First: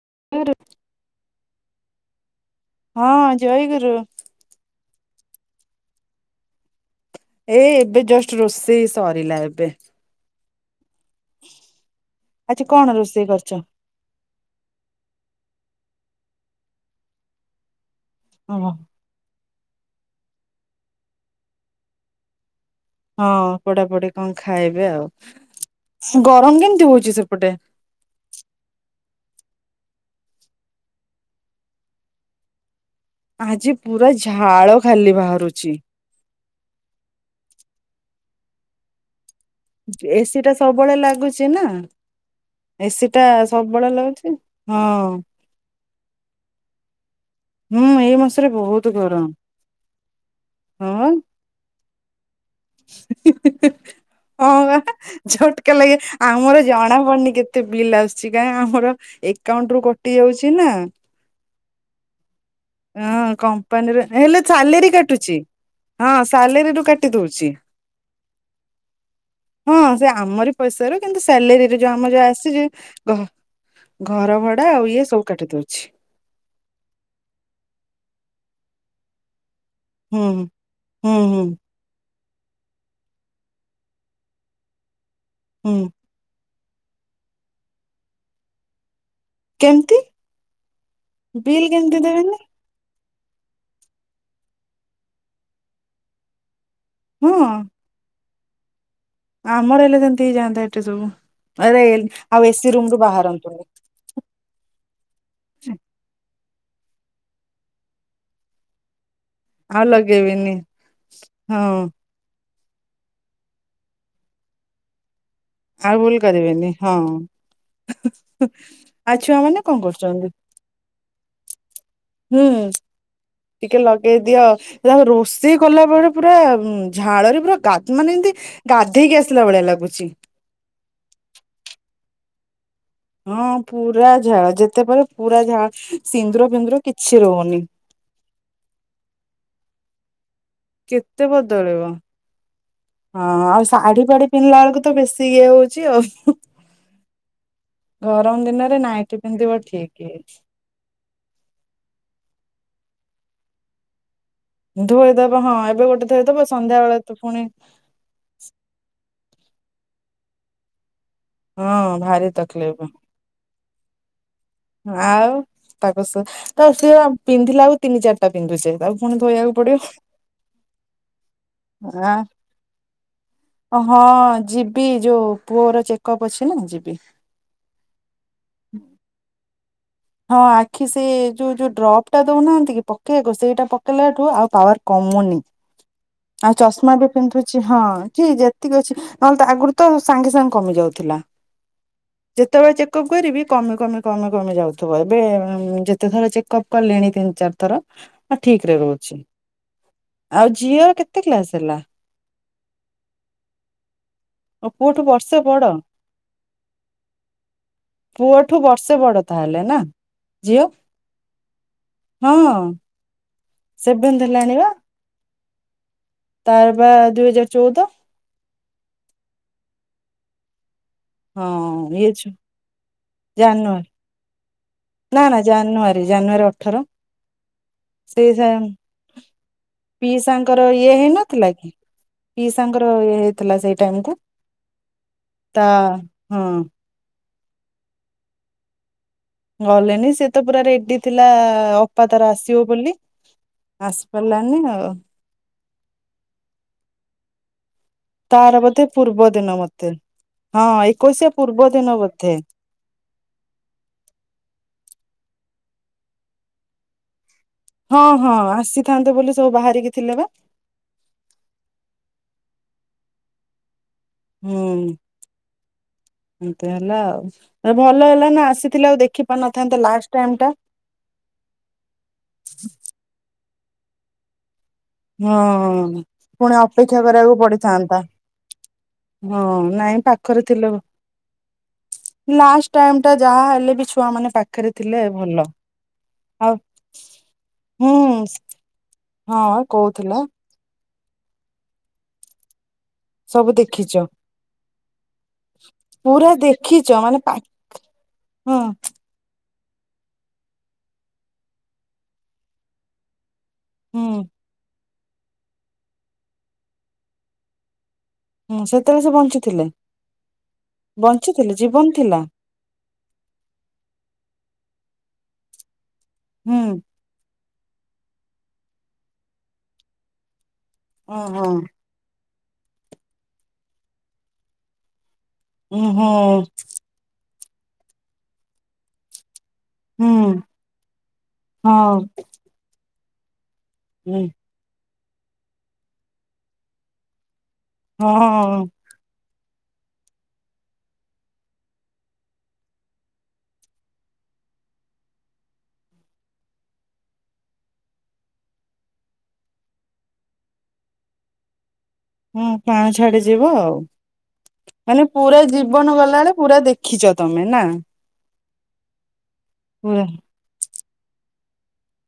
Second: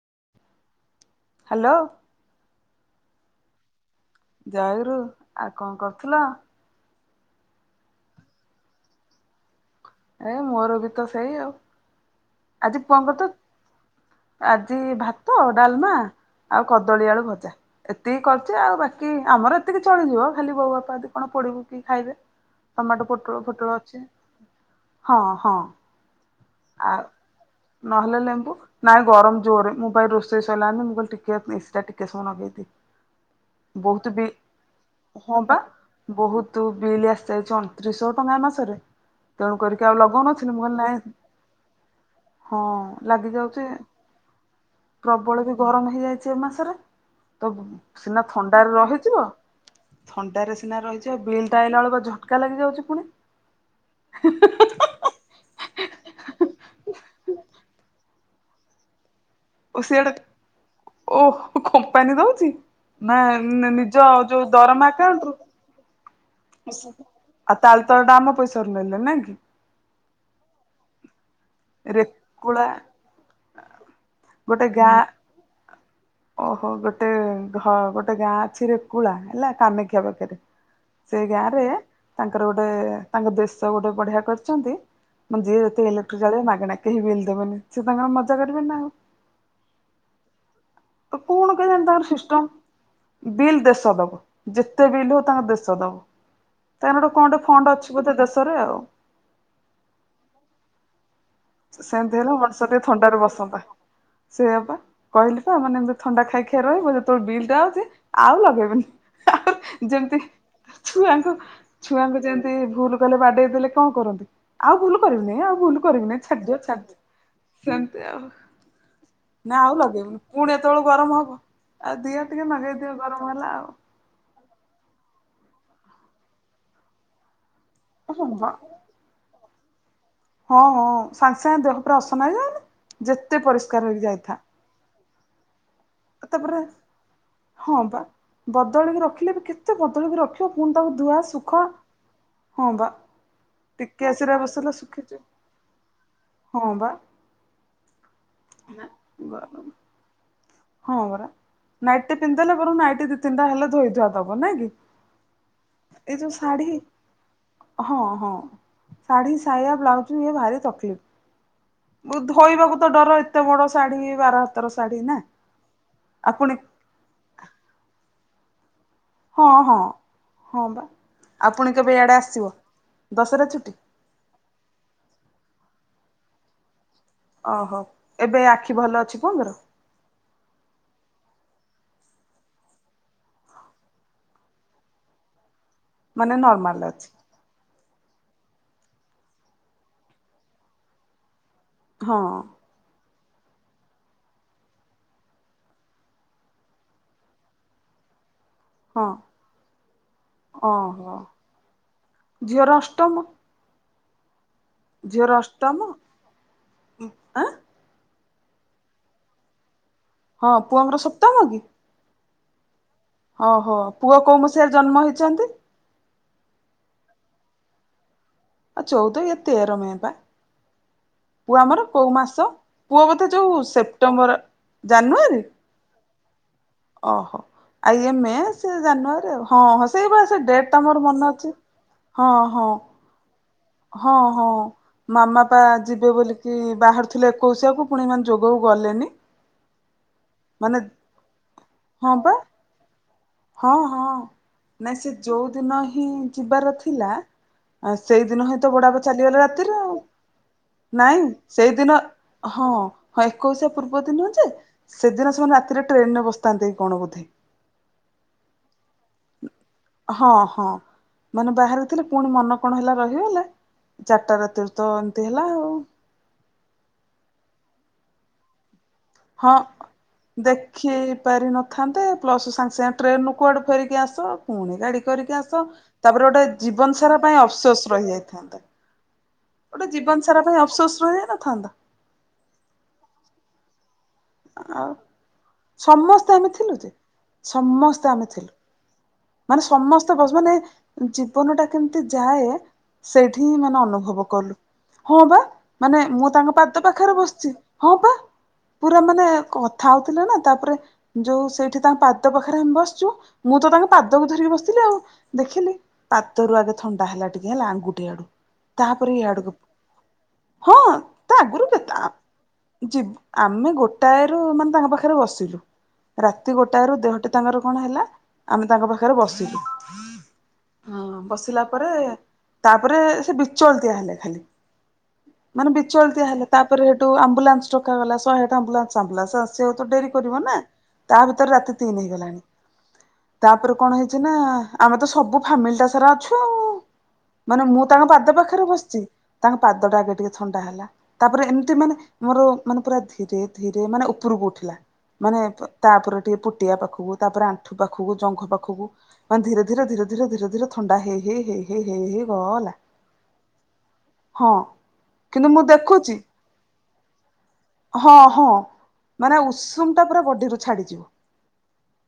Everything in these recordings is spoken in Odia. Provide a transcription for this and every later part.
[unintelligible] ହ୍ୟାଲୋ। ହଁ ଜୟ ଗୁରୁ ଜୟ ଗୁରୁ ଆଉ କଣ କରୁଥିଲ? ଏଇ ଏବେ ଜଷ୍ଟ ରୋଷେଇ ସରିଲା ଏବେ ମୋର ବି ତ ସେଇ ଆଉ ଆଜି କଣ ପୁଅଙ୍କ ରୋଷେଇ ତ କରିଛ? ଆଜି ଭାତ, ଡାଲମା ଆଉ କଦଳୀ ଆଳୁ ଭଜା ଏତିକି କରିୁଛି ଓହୋ ଆଉ ବାକି ଆମର ଏତିକି ଚଳିଯିବ, ଖାଲି ବୋଉ ବାପା ଯଦି କଣ ପୋଡ଼ି କି ଖାଇବେ। ଟମାଟୋ ପୋଟଳ ହଁ ଫୋଟଳ ପୋଡ଼ା ଅଛି ପୋଡ଼ି କଣ ଖାଇବେ ଆଉ। ହଁ ହଁ ଗରମ କେମିତି ଆଉ ହଉଛି ସେପଟେ? ନହେଲେ ଲେମ୍ବୁ ନାଇଁ ଗରମ ଜୋରରେ ମୁଁ ବା ଏଇ ରୋଷେଇ ସଇଲା ଜେନ୍ତି, ମୁଁ କଇଲି ଟିକେ ଏସି ଟା ଟିକେ ସମୟ ଲଗେଇ ଦିଏ। ଆଜି ପୁରା ବହୁତ ବି ଝାଳ ଖାଲି ହଁ ବା ବାହାରୁଛି। ବହୁତ ବିଲ୍ ଆସିଯାଇଛି ତ୍ରିଶହ ଟଙ୍କା ଏ ମାସରେ, ତେଣୁ କରିକି ଆଉ ଏସି ଟା ଲଗଉନଥିଲୁ ମୁଁ କହିଲି ସବୁବେଳେ ନାଇ ଲାଗୁଛି ନା ଏସି ଟା ସବୁବେଳେ ଲାଗୁଛି ହଁ ପ୍ରବଳ ବି ଗରମ ହେଇଯାଇଛି ଏ ମାସରେ। ତ ହୁଁ ଏଇ ସିନା ମାସରେ ଥଣ୍ଡାରେ ବହୁତ ରହିଯିବ ଗରମ। ଥଣ୍ଡାରେ ସିନା ହଁ ରହିଯିବ, ବିଲ୍ ଟା ଆଇଲେ ବେଳକୁ ଝଟକା ଲାଗିଯାଉଛି ପୁଣି। ହଁ ବା ଝଟକା ଲାଗେ ଆ ଆମର ଜଣା ପଡନି କେତେ ବିଲ୍ ଆସୁଛି, କାହିଁ ଆମର ଆଉଣ୍ଟ ଓ ରୁ ସିଆଡେ କଟି ଯାଉଛି ନା। ଓ କମ୍ପାନୀ ଦଉଛି ନା ହଁ କମ୍ପାନୀରେ ନିଜ ହେଲେ ଯୋଉ ସାଲେରୀ ଦରମା ଆକାଉଣ୍ଟ କାଟୁଛି ରୁ ହଁ ସାଲେରୀରୁୁ କାଟି ଦଉଛି। ଆଉ ତାହେଲେ ତଳେ ଟା ଆମ ପଇସାରୁ ନେଲେ ନାଇଁ କି। ହଁ ସେ ଆମରି ପଇସ ର କିନ୍ତୁ ସାଲ ଆମ ଯଉ ଆସି ରେକୁଳା ଘ ଗୋଟେ ଘରଭଡା ଆଉ ଇଏ ଗାଁ ସବୁ କାଟିଦଉଛି। ଓହୋ ଗୋଟେ ଘ ଗୋଟେ ଗାଁ ଅଛିରେ କୁଳା ହେଲା କାମାକ୍ଷା ହୁଁ ପାଖରେ ହୁଁ ସେ ଗାଁ ହୁଁ ରେ ତାଙ୍କର ଗୋଟେ ତାଙ୍କ ଦେଷ ଗୋଟେ ବଢିଆ କରିଛନ୍ତି ମାନେ ଯିଏ ହୁଁ ଯେତେ ଇଲେକ୍ଟ୍ର ଜଳିବା ମାଗଣା କେହି ବିଲ୍ ଦବନି ସେ ତାଙ୍କର ମଜା କରିବେନି ଆଉ କେମିତି? ତ କଣ ବିଲ୍ କେଜାଣି କେମତି ତାଙ୍କର ସିଷ୍ଟମ ଦେବେନି? ବିଲ୍ ଦେଶ ଦବ। ଯେତେ ବିଲ୍ ହେଉ ତାଙ୍କ ଦେଶ ଦବ। ତାହିକି ଗୋଟେ କଣ ଗୋଟେ ଫଣ୍ଡ ଅଛି ବୋଧେ ଦେଶରେ ଆଉ। ଆ ଆମରହେଲେ ସେନ୍ତି ହେଇଜାନତା ଏଠି ସବୁ ଆରେ ସେମିତି ଆଉ ଏସି ରୁମ ରୁ ବହାରାନ୍ତୁନି। ସେିଏ ବା କହିଲି ପା ଏମାନେ ଏମିତି ଥଣ୍ଡା ଖାଇକି ରହିବ ଯେତେବେଳେ ବିଲ୍ ଟା ଆସେ ଆଉ ଲଗେଇବନି। ଆ ଆଉ ଯେମିତି ଲଗେଇବେନି ଛୁଆଙ୍କୁ ହଁ ଛୁଆଙ୍କୁ ଯେମତି- ଭୁଲ କଲେ ବାଡେଇ ଦେଲେ କଣ କରନ୍ତି ଆଉ ଭୁଲ କରିବୁନି ଆଉ ଭୁଲ କରିବୁ ନାି କରିବେନି ହଁ। ଆ ଛୁଆ ନା ମାନେ ଆଉ କଣ ଲଗେଇବୁନି କରୁଛନ୍ତି? ପୁଣି ଏତେବେଳୁ ଗରମ ହବ ଆଉ ଦିହ ଟିକେ ହୁଁ ମଗେଇଦିଅ ଗରମ ହେଲା ଆଉ ତା ରୋଷେଇ କଲା ପରେ ପୁରା ଝାଳରେ ପୁରା ଗାଧ ମାନେ ଏମିତି ଗାଧେଇକି ଆସ ସିଲା ଭଳିଆ ଲାଗୁଛି। ହଁ ହଁ ସାଙ୍ଗେ ସାଙ୍ଗେ ଦେହ ପୁରା ଅସନା ହେଇଯାଉନି? ଯେତେ ହଁ ପରିଷ୍କାର ହେଇକି ପୁରା ଯାଇଥା ଝାଳ ଯେତେ ପରେ ପୁରା ଝାଳ ସିନ୍ଦୁର ତାପରେ ବିିନ୍ଦୁର କିଛି ରହୁନି। ହଁ ବା କୁଣି ତାକୁ ଧୁଆ କେତେ ସୁଖ ବଦଳିବ ହଁ ବା ହଁ ଆଉ ଶାଢୀ ଟିକେ ପାାଢୀ ଆସିରା ପିନ୍ଧିଲା ବସିଲା ବେଳକୁ ତ ଶୁଖିଛି ବେଶୀ ଇଏ ହଉଛି ଆଉ। ହଁ ବା ଗରମ ଦିନରେ ନାଇଟି ପିନ୍ଧିବ ଠିକ। ହଁ ବରା ନାଇଟ୍ ପିନ୍ଧଦଲେ ବର ନାଇଟ୍ ଦି ତିନିଟା ହେଲେ ଧୋଇଦୁଆ ଧୋଇଦବ ହଁ ଏବେ ଗୋଟେ ଏଇ ଯୋଉ ଧୋଇଦବ ଶାଢୀ ସନ୍ଧ୍ୟା ବେଳେ ତୁ ପୁଣି ହଁ ହଁ ଶାଢୀ ସାଇବା ବ୍ଲାଉଜ ଇଏ ଭାରି ହଁ ତକଲିଫ ଭାରି ତକଲିଫ ଧୋଇବାକୁ ତ ଡର ଏତେ ବଡ ସାଢ ବାର ହାତର ସାଢ ନା। ତାଙ୍କ ଆଉ ପୁଣି ସହ ଆ ସଏ ପିନ୍ଧିଲା ଆଉ ତିନି ଚାରିଟା ପିନ୍ଧୁଛେ ପୁଣି ହଁ ଧୋଇବାକୁପଡିବ ହଁ ହଁ ବା ଆଉ ପୁଣି କେବେ ଇଆଡେ ଆସିବ ଦଶହରା ଛୁଟି ଆଁ ହଁ ଯିବି ଯୋଉ ପୁଅର ଚେକଅପ ଅଛି ନା ଯିବି। ଓହୋ ଏବେ ଆଖି ଭଲ ଅଛି ବୋଉଙ୍କର। ହଁ ଆଖି ସେ ଯୋଉ ଯୋଉ ଡ୍ରପ୍ ଟା ଦଉନାହାନ୍ତି କି ପକେଇବାକୁ ସେଇଟା ପକେଇଲା ଠୁ ଆଉ ପାୱାର କମ। କମୁନି ମାନେ ଆଉ ନର୍ମାଲ ଚଷମା ଅଛି। ବି ପିନ୍ଧୁଛି ହଁ। ଠ ଯେତିକି ଅଛି ନହେଲେ ଆଗରୁ ତ ସାଙ୍ଗେ ସାଙ୍ଗେ କମି ଯାଉଥିଲା ହଁ ଯେତେବେଳେ ଚେକ। କରିବି କମେ କମେ କମେ କମି ଯାଉଛି। ଏବେ ଯେତେ ଥର ଚେକଅପ କଲେଣି ତିନି ଚାର ଥର। ହଁ ଠିକରେ ହଁ ରହୁଛି। ଆଉ ଝିଅର ଓହୋ କେତେ କ୍ଲାସ ହେଲା? ଝିଅର ଅଷ୍ଟମ ଓ ପୁଅଠୁ ଝିଅର ବର୍ଷେ ବଡ। ଅଷ୍ଟମ ଆଁ ପୁଅଠୁ ବର୍ଷେ ବଡ ତାହେଲେ ନା। ହଁ ଝିଅ ପୁଅଙ୍କର ସପ୍ତମ କି। ହଁ। ଓହୋ ପୁଅ ସେଭେନ୍ଥ କୋଉ ହେଲାଣି ବା ମସିିହରେ ଜନ୍ମ ହେଇଛନ୍ତି। ତାର ବା ଦୁଇ ହଜାର ଚଉଦ। ଆଉ ଚଉଦ ଏ ତେର ମେ ବା। ପୁଅ ହଁ ଆମର ଇଏ କୋଉ ମାସ ପୁଅ ବୋଧେ ଯୋଉ ଜାନୁଆରୀ ସେପ୍ଟେମ୍ବର। ନା ନା ଜାନୁଆରୀ ଜାନୁଆରୀ ଜାନୁଆରୀ ଅଠର। ଆ ଇଏ ମେ ସେଇ ସେ ଜାନୁଆରୀ ଆଊ, ହଁଁ ହଁ ସେଇପା ସେଇ ପିଇସାଙ୍କର ଡେଟ୍ ଟା ଇଏ ମୋର ମନେ ହେଇନଥିଲା ଅଛି। କି ହଁ, ହଁ, ପିଇସାଙ୍କର ଇଏ ହେଇଥିଲା ସେଇ ଟାଇମ କୁ ହଁ, ହଁ ମାମା ତା ଯିବେ ହଁ ବୋଲିକି ବାହାର ଥିଲେ ଏକୋଇଶିଆକୁ ପୁଣି ଏ ମାନେ ଯୋଗକୁ ଗଲେନି। ଗଲେନି ସେ ତ ପୁରା ମାନେ ରେଡି ଥିଲା ଅପା ହଁ ତାର ପା ଆସିବ ବୋଲି। ହଁ, ହଁ ଆସି ପାରିଲାନି ଆଉ ନାଇଁ ସେ ଯୋଉ ଦିନ ହିଁ ଯିବାର ଥିଲା ଆଉ ସେଇଦିନ ହିଁ ତାର ତ ବୋଧେ ବଡବାପା ପୂର୍ବ ଚାଲିଗଲେ ଦିନ ରାତିରେ ମତେ ଆଉ। ହଁ ନାଇଁ ଏକୋଇଶିଆ ପୂର୍ବ ଦିନ ସେଇଦିନ ବୋଧେ ହଁ ହଁ ଏକୋଇଶିଆ ପୂର୍ବ ଦିନ ଯେ ସେଦିନ ସେମାନେ ରାତିରେ ଟ୍ରେନ୍ ରେ ବସିଥାନ୍ତେ କି କଣ ବୋଧେ। ହଁ ହଁ ଆସିଥାନ୍ତେ ବୋଲି ସବୁ ବାହାରିକି ଥିଲେ ବା ହଁ, ହଁ ମାନେ ବାହାରି ଥିଲେ। ପୁଣି ମନ କଣ ହେଲା ରହିଗଲେ। ଚାରଟା ହୁଁ ରାତିରୁ ତ ଏମିତି ହେଲା ଆଉ। ଏ ଭଲ ହେଲା ନା ଆସି ହଁ ଦେଖି ପାରିନଥାନ୍ତେ। ପ୍ଲସ୍ ସାଙ୍ଗେ ସାଙ୍ଗେ ଟ୍ରେନ୍ ରୁ କୁଆଡୁ ଫେରିକି ଆସ ପୁଣି ଗାଡି କରିକି ଆସ ହଁ ତାପରେ ଗୋଟେ ପୁଣି ଅପେକ୍ଷା ଜୀବନ ସାରା କରିବାକୁ ପାଇଁ ଅଫସୋସ ପଡିଥାନ୍ତା ରହି ଯାଇଥାନ୍ତା। ହଁ ନାଇଁ ପାଖରେ ଥିଲେ ରହିଯାଇନଥାନ୍ତା ଲାଷ୍ଟ ଟାଇମ୍ ଟା ଯାହା ହେଲେ ବି ଛୁଆ ମାନେ ପାଖରେ ଆଉ ଥିଲେ ଭଲ। ସମସ୍ତେ ଆମେ ଆଉ ଥିଲୁ ଯେ ହୁଁ ସମସ୍ତେ ଆମେ ଥିଲୁ ମାନେ ହଁ। ସମସ୍ତେ କହୁଥିଲା ବସ ମାନେ ଜୀବନ ଟା କେମିତି ଯାଏ ସେଇଠି ସବୁ ହିଁ ମାନେ ଦେଖିଛ ଅନୁଭବ କଲୁ। ହଁ ପା ମାନେ ମୁଁ ପୁରା ତାଙ୍କ ପାଦ ଦେଖିଛ ପାଖରେ ମାନେ ପା ବସିଛି ହଁ ପା ହଁ ପୁରା ମାନ ନେ କଥା ହଉଥିଲେ ନା ତାପରେ ଯୋଉ ସେଇଠି ତାଙ୍କ ପାଦ ପାଖରେ ଆମେ ବସିଚୁ ମୁଁ ତ ତାଙ୍କ ହୁଁ ପାଦକୁ ଧରିକି ବସିଥିଲି ଆଉ। ଦେଖିଲି ପାଦରୁ ଆଗେ ଥଣ୍ଡା ହେଲା ଟିକେ ହେଲା ଆଙ୍ଗୁ ଠି ଆଡୁ ହୁଁ ସେତେବେଳେ ସେ ତାପରେ ଇଆଡକୁ। ବଞ୍ଚିଥିଲେ ହଁ ତା ବଞ୍ଚିଥିଲେ ଆଗରୁ ଜୀବନ କେତେ ଆ, ଥିଲା ଜିବ୍ ଆମେ ଗୋ ଟାଏ ରୁ ମାନେ ତାଙ୍କ ପାଖରେ ବସିଲୁ। ରାତି ହୁଁ ଗୋଟାଏ ରୁ ଦେହଟା ତାଙ୍କର କଣ ହେଲା ଆମେ ତାଙ୍କ ପାଖରେ ବସିଲୁ। ହଁ ଓହୋ ବସିଲା ପରେ ତାପରେ ସେ ବିଚଳତିଆ ହେଲେ ଖାଲି। ମାନେ ହୁଁ ହୁଁ ବିଚଳତିଆ ହେଲେ। ତାପରେ ସେଠୁ ଆମ୍ବୁଲାନ୍ସ ଡକାଗଲା। ଶହେ ଆଠ ଆମ୍ବୁଲାନ୍ସ। ଆମ୍ବୁଲାନ୍ସ ଆସ ସେ ହୁଏତ ଡେରି କରିବ ନା ତା ଭିତରେ ହଁ ରାତି ତିନି ହଁ ହେଇଗଲାଣି। ତାପରେ କଣ ହେଇଚି ହୁଁ ନା ଆମେ ତ ସବୁ ଫାମିଲି ଟା ସାରା ଅଛୁ ଆଉ। ମାନେ ମୁଁ ତାଙ୍କ ପାଦ ପାଖରେ ବସିଚି। ତାଙ୍କ ପାଦ ଟା ଆଗେ ଟିକେ ଥଣ୍ଡା ହେଲା। ତାପରେ ଏମିତି ମାନେ ମୋର ମାନେ ପୁରା ଧି ଧୀରେ ଧୀରେ ମାନେ ଉପରକୁ ଉଠିଲା। ମାନେ ପ-ତାପରେ ଟିକେ ପୁଟିଆ ପାଖକୁ, ତାପରେ ଆଣ୍ଠୁ ପାଖକୁ, ଜଙ୍ଘ ପାଖକୁ, ମାନେ ଧୀରେ ଧୀରେ ଧୀରେ ଧୀରେ ଧୀରେ ଧୀରେ ଥଣ୍ଡା ହେଇ ହେଇ ହେ ହଁ ପାଣି ଛାଡି ଯିବ ଆଉ। ହଁ। ମାନେ ପୁରା କିନ୍ତୁ ମୁଁ ଜୀବନ ଦେଖୁଛି ଗଲାବେେଳେ ପୁରା ଦେଖିଚ ତୋମେ ନା? ହଁ ହଁ ମାନେ ଉଷୁମ ଟା ପୁରା ବଡିରୁ ଛାଡିଯିବ।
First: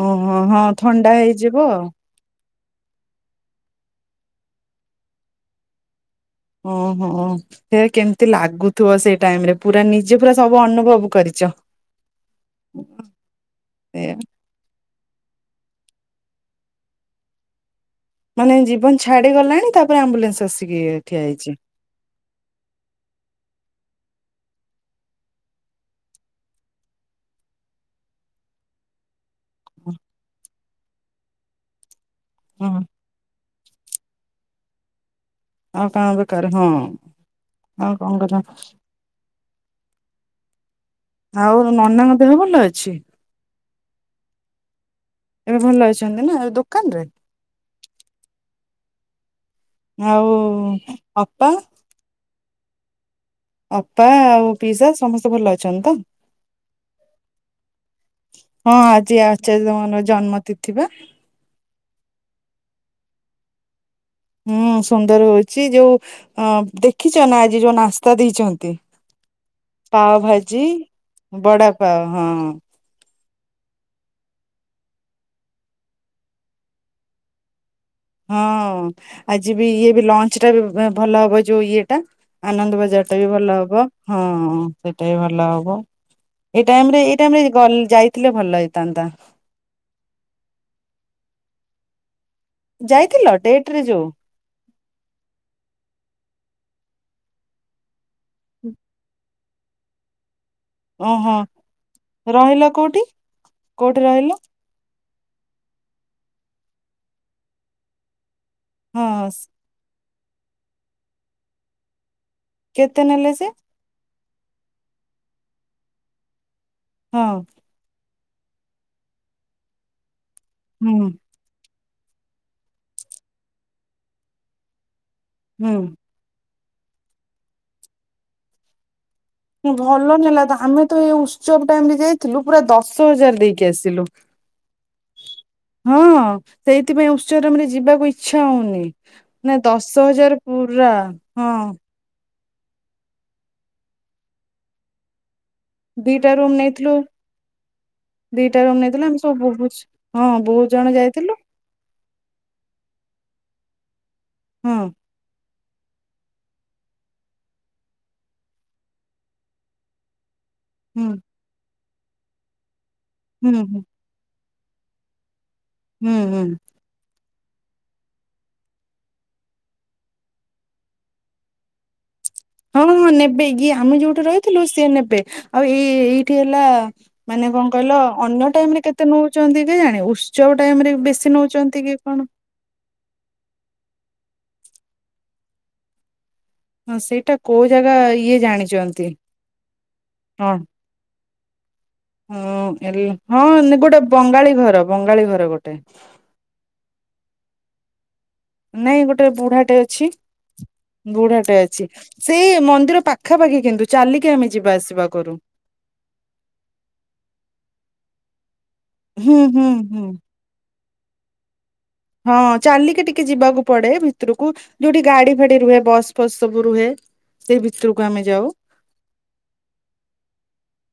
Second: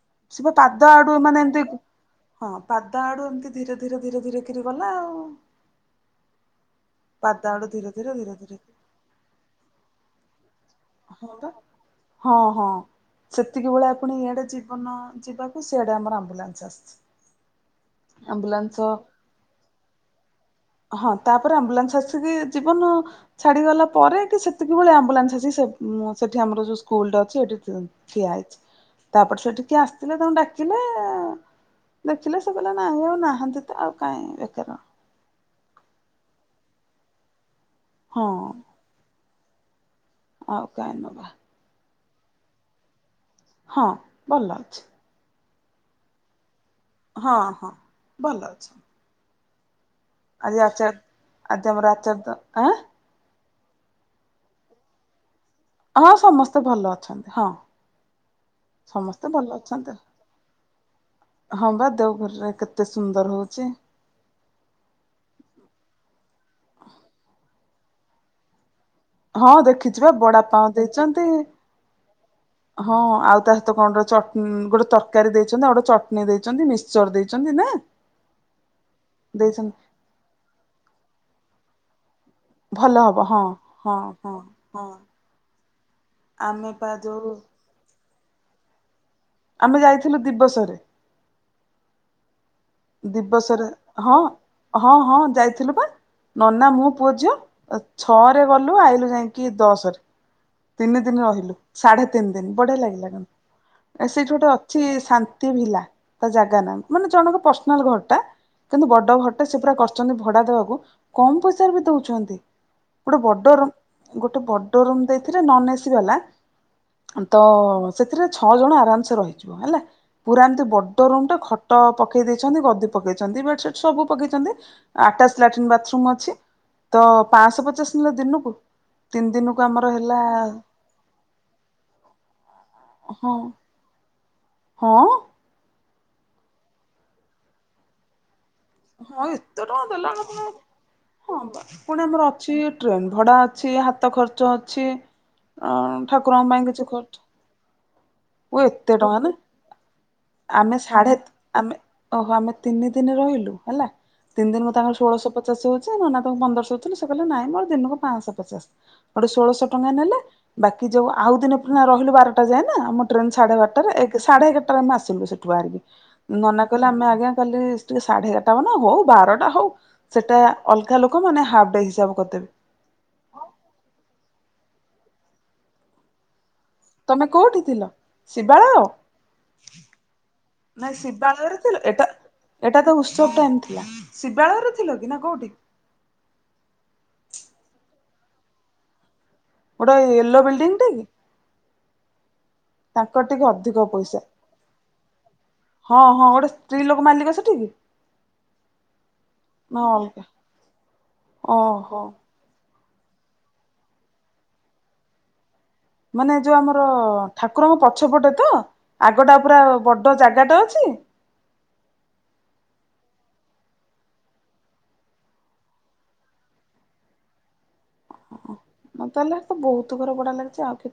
ଓହୋ ସେ ପା ହଁ ପାଦ ଥଣ୍ଡା ଆଡୁ ମାନେ ହେଇଯିବ ଏମତି ହଁ ପାଦ ଆଡୁ ଏମିତି ଧୀରେ ଧୀରେ ଧୀରେ ଧୀରେ କିରି ଗଲା ଆଉ। ଓହୋ ପାଦ ଆଡୁ ସେ ଧୀରେ ଧୀରେ କେମିତି ଧୀରେ ଧୀରେ ଲାଗୁଥୁବ ସେଇ ଟାଇମ୍ ରେ ପୁରା ନିଜେ ପୁରା ସବ୍ ହଁ ପା ହଁ ହଁ ସେତିକି ବେଳେ ଏ ଆପଣ ଇଆଡେ ଜୀବନ ଯିବାକୁ ସିଆଡେ ଆମର ଆମ୍ବୁଲାନ୍ସ ଆସିଛି। ମାନେ ଆମ୍ବୁଲାନ୍ସ ଜୀବନ ଛାଡି ଗଲାଣି ତାପରେ ଆମ୍ବୁଲାନ୍ସ ଆସିକି ହଁ ଠିଆ ହେଇଛି ତାପରେ ଆମ୍ବୁଲାନ୍ସ ଆସିକି ଜୀବନ ଛାଡିଗଲା ପରେ କି ସେତିକି ବେଳେ ଆମ୍ବୁଲାନ୍ସ ଆସ ଚି ସେ ମୋ ଆମର ଯୋଉ ସ୍କୁଲ୍ ଟା ଅଛି ସେଠି ଠିଆ ହେଇଛି। ତାପରେ ସେଠିକି ଆସିଥିଲେ ତାଙ୍କୁ ଡାକିଲେ ଦେଖିଲେ ସେ କହିଲେ ହଁ ନାହିଁ। ଆଉ ନାହାନ୍ତି ତ ଆଉ କାଇଁ ବେକାର। ଆଉ କାଣ ବି କରିଭୁଁ। ଆଉ କଣ ହଁ [unintelligible] ଆଉ କାଇ? ଆଉ ନନାଙ୍କ ଦେହ ଭଲ ଅଛି? ହଁ ଭଲ ଅଛି। ଏବେ ଭଲ ଅଛନ୍ତି ନା ଦୁଃ ହଁ ହଁ ଭଲ ଅଛି। ଆଉ ଆଜି ଆଚାର ଅପା ଆଜି ଆମର ଆଚାର ତ ଆଁ। ଅପା ଆଉ ପିଇସା ସମସ୍ତେ ଭଲ ଅଛନ୍ତି ତ ହଁ ସମସ୍ତେ ଭଲ ଅଛନ୍ତି ହଁ। ହଁ ଆଜି ସମସ୍ତେ ଭଲ ଆଚାର୍ଯ୍ୟ ଅଛନ୍ତି। ମାନଙ୍କର ଜନ୍ମ ତିଥି ବା ହଁ ବା ଦେଉ ପୁର୍ ରେ କେତେ ସୁନ୍ଦର ହଉଛି। ହୁଁ ସୁନ୍ଦର ହଉଛି ଯୋଉ ଅ ଦେଖିଛ ନା ଆଜି ଯୋଉ ନାସ୍ତା ଦେଇଛନ୍ତି। ହଁ ଦେଖିଛିି ବା ପାଓ ବଡା ଭାଜି ପାଓଁ ଦେଇଛନ୍ତି ବଡା ପାଓ ହଁ ହଁ ଆଉ ତା ସହିତ କଣ ଟେ ଚଟ୍ ଗୋଟେ ତରକାରୀ ଦେଇଛନ୍ତି ଆଉ ଗୋଟେ ଚଟଣୀ ଦେଇଛନ୍ତି ମିକ୍ସଚର ଦେଇଛନ୍ତି ନା ହଁ ଆଜି ବି ଦେଇଛନ୍ତି ଇଏ ବି ଲଞ୍ଚ ଟା ବି ଭଲ ହବ ଯୋଉ ଇଏ ଟା। ଆନନ୍ଦ ଭଲ ବଜାର ଟା ହବ ବି ହଁ ଭଲ ହବ ହଁ ହଁ ସେଇଟା ବି ଭଲ ହବ। ଏଇ ଆମେ ଟାଇମ୍ ପା ରେ ଏଇ ଯୋଉ ଟାଇମ୍ ରେ ଗଲ୍ ଯାଇଥିଲେ ଭଲ ହେଇଥାନ୍ତା। ଆମେ ଯାଇଥିଲୁ ଦିବସରେ। ଯାଇଥିଲ ଦିବସରେ ଡେଟ ରେ ଯୋଉ ହଁ। ହଁ ହଁ ଯାଇଥିଲୁ ପା ନନା ମୁଁ ପୁଅ ଝିଅ ଛଅରେ ଗଲୁ ଆଇଲୁ ଯାଇ କି ଦସ ରେ। ତିନି ଦିନ ଓହୋ ରହିଲୁ ସାଢେ ତିନି ଦିନ ରହିଲ ବଢିଆ କୋଉଠି ଲାଗିଲା କୋଉଠି ସେଇଠି ରହିଲ ଗୋଟେ ଅଛି ସା ନ୍ତି ଭିଲା ତା ଜାଗା ନା ମାନେ ଜଣଙ୍କ ପର୍ସନାଲ୍ ଘରଟା କିନ୍ତୁ ବଡ ହଁ ଘରଟା ସେ ପୁରା କର୍ ଚନ୍ତି ଭଡା ଦବାକୁ କମ୍ ପଇସାରେ ବି ଡୋଉଛନ୍ତି। କେତେ ନେଲେ ଯେ? ଗୋଟେ ବଡ ରୁମ୍ ଦେଇଥିଲେ ନନ୍ ଏସି ବାଲା ହଁ ତ ସେ ଥିରେ ଛଅ ଜଣ ଆରାମ୍ ସେ ରହିଯିବ ହେଲା ପୁରା ଏମିତି ବଡ ହୁଁ ରୁମ୍ ଟା ଖଟ ପକେ କେଇ ଦେଇଛନ୍ତି ଗଦି ପକେଇଛନ୍ତି ବେଡସିଟ ସବୁ ପକେଇଛନ୍ତି ଆଟାଚ୍ ଲାଟିନ୍ ହୁଁ ବାଥରୁମ୍ ଅଛି। ତ ପାଂସ ପଚାଶ ନେଲେ ଦିନୁକୁ ତିନି ଦିନକୁ ଆମ ଭଲ ନେଲା ତ ଆମେ ତ ଏଇ ଉତ୍ସବ ଟାଇମ୍ ରେ ଯାଇଥିଲୁ ପୁରା ଦଶ ହଁ ହଜାର ଦେଇକି ଆସିଲୁ। ହଁ? ହଁ ସେଇଥିପାଇଁ ଉତ୍ସବ୍ ଆମର ଯିବାକୁ ଇଚ୍ଛା ତାଉନି ହଁ ନା ଏତେ ଟଙ୍କା ଦଶ ଦେଲା ହଜାର ଆପଣ ପୁରା ହଁ। ଛି ଟ୍ରେନ ଭଡା ଅଛି ହାତ ଖର୍ଚ୍ଚ ଅଛି। ଅ ଦିଟା ଠାକୁରଙ୍କ ରୁମ୍ ପାଇଁ କିଛି ନେଇଥିଲୁ ଖର୍ଚ୍ଚ ଓ ଦିଟା ରୁମ୍ ଏତେ ନେଇଥିଲୁ ଆମେ ଟଙ୍କା ନା ସବୁ ବହୁତ ହଁ ବହୁତ ଆମେ ଜଣ ସାଢେ ଯାଇଥିଲୁ ଆମେ ଓହୋ ଆମେ ତିନି ଦିନି ରହିଲୁ ହେଲା ତିନି ଦିନ୍ କୁ ହଁ ତାଙ୍କର ଷୋଳଶ ପ ଚାଶ୍ ହୋଉଛି ନନା ତାଙ୍କୁ ପନ୍ଦରଶ ଦୋଉ ଥିଲେ ସେ କହିଲେ ନାଇଁ ମୋର ଦିନକୁ ପାଂସ ପଚାସ୍ ହେଟୁ ଷୋଳଶ ଟଙ୍କା ନେଲେ ବାକି ହୁଁ ଯୋଉ ଆଉ ଦିନେ [unintelligible] ରହିଲୁ ବାରଟା ଯାଏ ଆମ ଟ୍ରେନ୍ ହୁଁ ସାଢେ ହୁଁ ବାରଟାରେ ସାଢେଗାରଟାରେ ଆମେ ଆସିଲୁ ସେ ଠୁ ଆଇଲୁ ହୁଁ ହୁଁ ନନା କହିଲେ ଆମେ ଆଜ୍ଞା କାଲି ଟିକେ ସାଢେ ଏଗାର୍ ଟା ହବ ନା ହଉ ବାରଟା ହଉ ସେଟା ଅଲଗା ଲୋକମାନେ ହାପ୍ ଡେ ହିସାବ କରିଦେବେ। ହଁ ହଁ ନେବେ ଇଏ ଆମେ ଯୋଉଠି ରହିଥିଲୁ ସିଏ ନେବେ ଆଉ ଏ ଏ ଏଇଠି ଥିଲା ତମେ ମାନେ କୋଉଠି କଣ ଥିଲ କହିଲ ଅନ୍ୟ ଟାଇମ୍ ରେ ଶିବାଳୟ କେତେ ନୋଉଛନ୍ତି କେଜାଣି ଉତ୍ସବ ଟାଇମ୍ ନାଇଁ ରେ ବେଶୀ ନୋଉ ଶିବାଳୟରେ ଥିଲ ଛନ୍ତି କି ଏଟା କଣ। ଏଟା ତ ଉତ୍ସବ ଟାଇମ୍ ଥିଲା ଶିବାଳୟରେ ଥିଲ କି ନା କୋଉଠି? ହଁ ସେଇଟା କୋଉ ଜାଗା ଇଏ ଜାଣିଚନ୍ତି। ଗୋଟେ ଏଲୋ ବିଲ୍ ଡିଂ ଟେ କି? ହଁ ଏଲୋ ତାଙ୍କର ହଁ ଟିକେ ନା ଅଧିକ ଗୋଟେ ପଇସା ବଙ୍ଗାଳୀ ଘର ବଙ୍ଗାଳୀ ଘର ଗୋଟେ। ହଁ ହଁ [unintelligible] ମାଲିକ ସେଠି କି? ନାଇଁ ଗୋଟେ ବୁଢାଟେ ନା ଅଛି ଅଲଗା ବୁଢାଟେ ଅଛି ଓହୋ ସେଇ ମନ୍ଦିର ପାଖାପାଖି କିନ୍ତୁ ଚାଲିକି ଆମେ ଯିବା ଆସିବା କରୁ। ମାନେ ଯୋଉ ଆମର ଠାକୁରଙ୍କ ପଛପଟେ ତ? ହୁଁ ଆଗଟା ପୁରା ହୁଁ ହୁଁ ବଡ ଜାଗା ଟା ଅଛି। ହଁ ଚାଲିକି ଟିକେ ଯିବାକୁ ପଡେ ଭିତରକୁ ଯୋଉଠି ଗାଡି ଫାଡି ରୁହେ ବସ୍ ଫସ୍ ସବୁ ରୁହେ। ସେଇ ଭିତରକୁ ଆମେ ଯାଉ। ମତେହେଲେ ବହୁତ ଘର ବଢିଆ ଲାଗୁଛି ଆଉ କିୁ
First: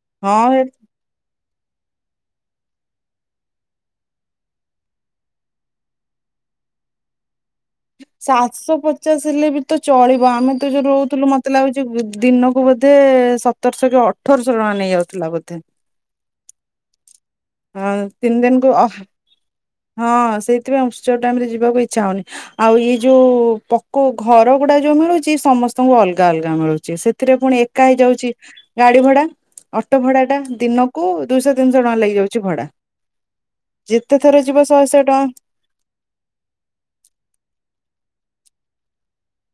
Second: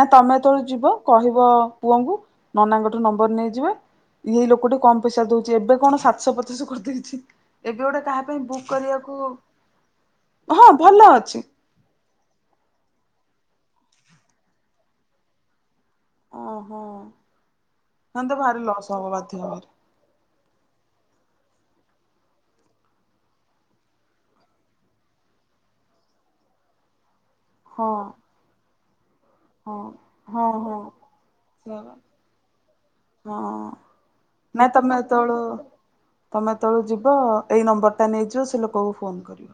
ନା ହଁ ତମେତେବେଳେ ଏ ଯିବ କହିବ ପୁଅଙ୍କୁ ନନାଙ୍କଠୁ ନମ୍ବର ନେଇଯିବା ଏଇଇ ଲୋକଟି କମ ପଇସା ଦଉଛି ଏବେ କଣ ସାତଶହ ପଚାଶ କରିଦେଇଛି। ଏବେ ଗୋଟେ କାହା ପାଇଁ ବୁକ୍ ସାତଶହ କରିବାକୁ ପଚାଶ ହେଲେ ବି ତ ଚଳିବ ଆମେ ତ ହଁ ଯୋଉ ଭଲ ରହୁଥିଲୁ ଅଛି ମତେ ଲାଗୁଛି ଦିନକୁ ବୋଧେ ସତରଶ କି ଅଠରଶହ ଟଙ୍କା ନେଇଯାଉଥିଲା ବୋଧେ। ଓହୋ। ହଁ ତିନି ତ ଭାରି ଦିନକୁ ଅ ଲସ୍ ହବ ବାଧ୍ୟ ହବରେ ହଁ ସେଇଥିପାଇଁ ଉ୍ଚ ଟାଇମ ରେ ଯିବାକୁ ଇଚ୍ଛା ହଉନି ଆଉ ଇ ଯଉ ପୋକ ଘର ଗୁଡା ଯୋଉ ମିଳୁଛି ସମସ୍ତଙ୍କୁ ଅଲଗା ଅଲଗା ମିଳୁଛି ସେଥିରେ ପୁଣି ଏକା ହଁ ହେଇଯାଉଛି ଗାଡି ଭଡା ହଁ ଅଟୋ ଭଡା ଟା ହଁ ଦିନକୁ ହଁ ଦିଇଶହ ତିନିଶହ ଟଙ୍କା ଲାଗିଯାଉଛି ଭଡା ହଁ ଯେତେ ଥର ଯିବ ନାଇଁ ଶହେ ତମେ ଶହେ ଟଙ୍କା ତେଳୁ ତମେ ତେଳୁ ଯିବ ଏଇ ନମ୍ବର ଟା ନେଇଯ ସେ ଲୋକଙ୍କୁ ଫୋନ କରିବ।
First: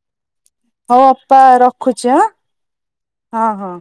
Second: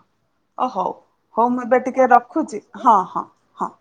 ଓ ହଉ ଅପା ହଉ ମୁଁ ଏବେ ରଖୁଛି ଟିକେ ଆଁ ରଖୁଛି ହଁ ହଁ ହଁ।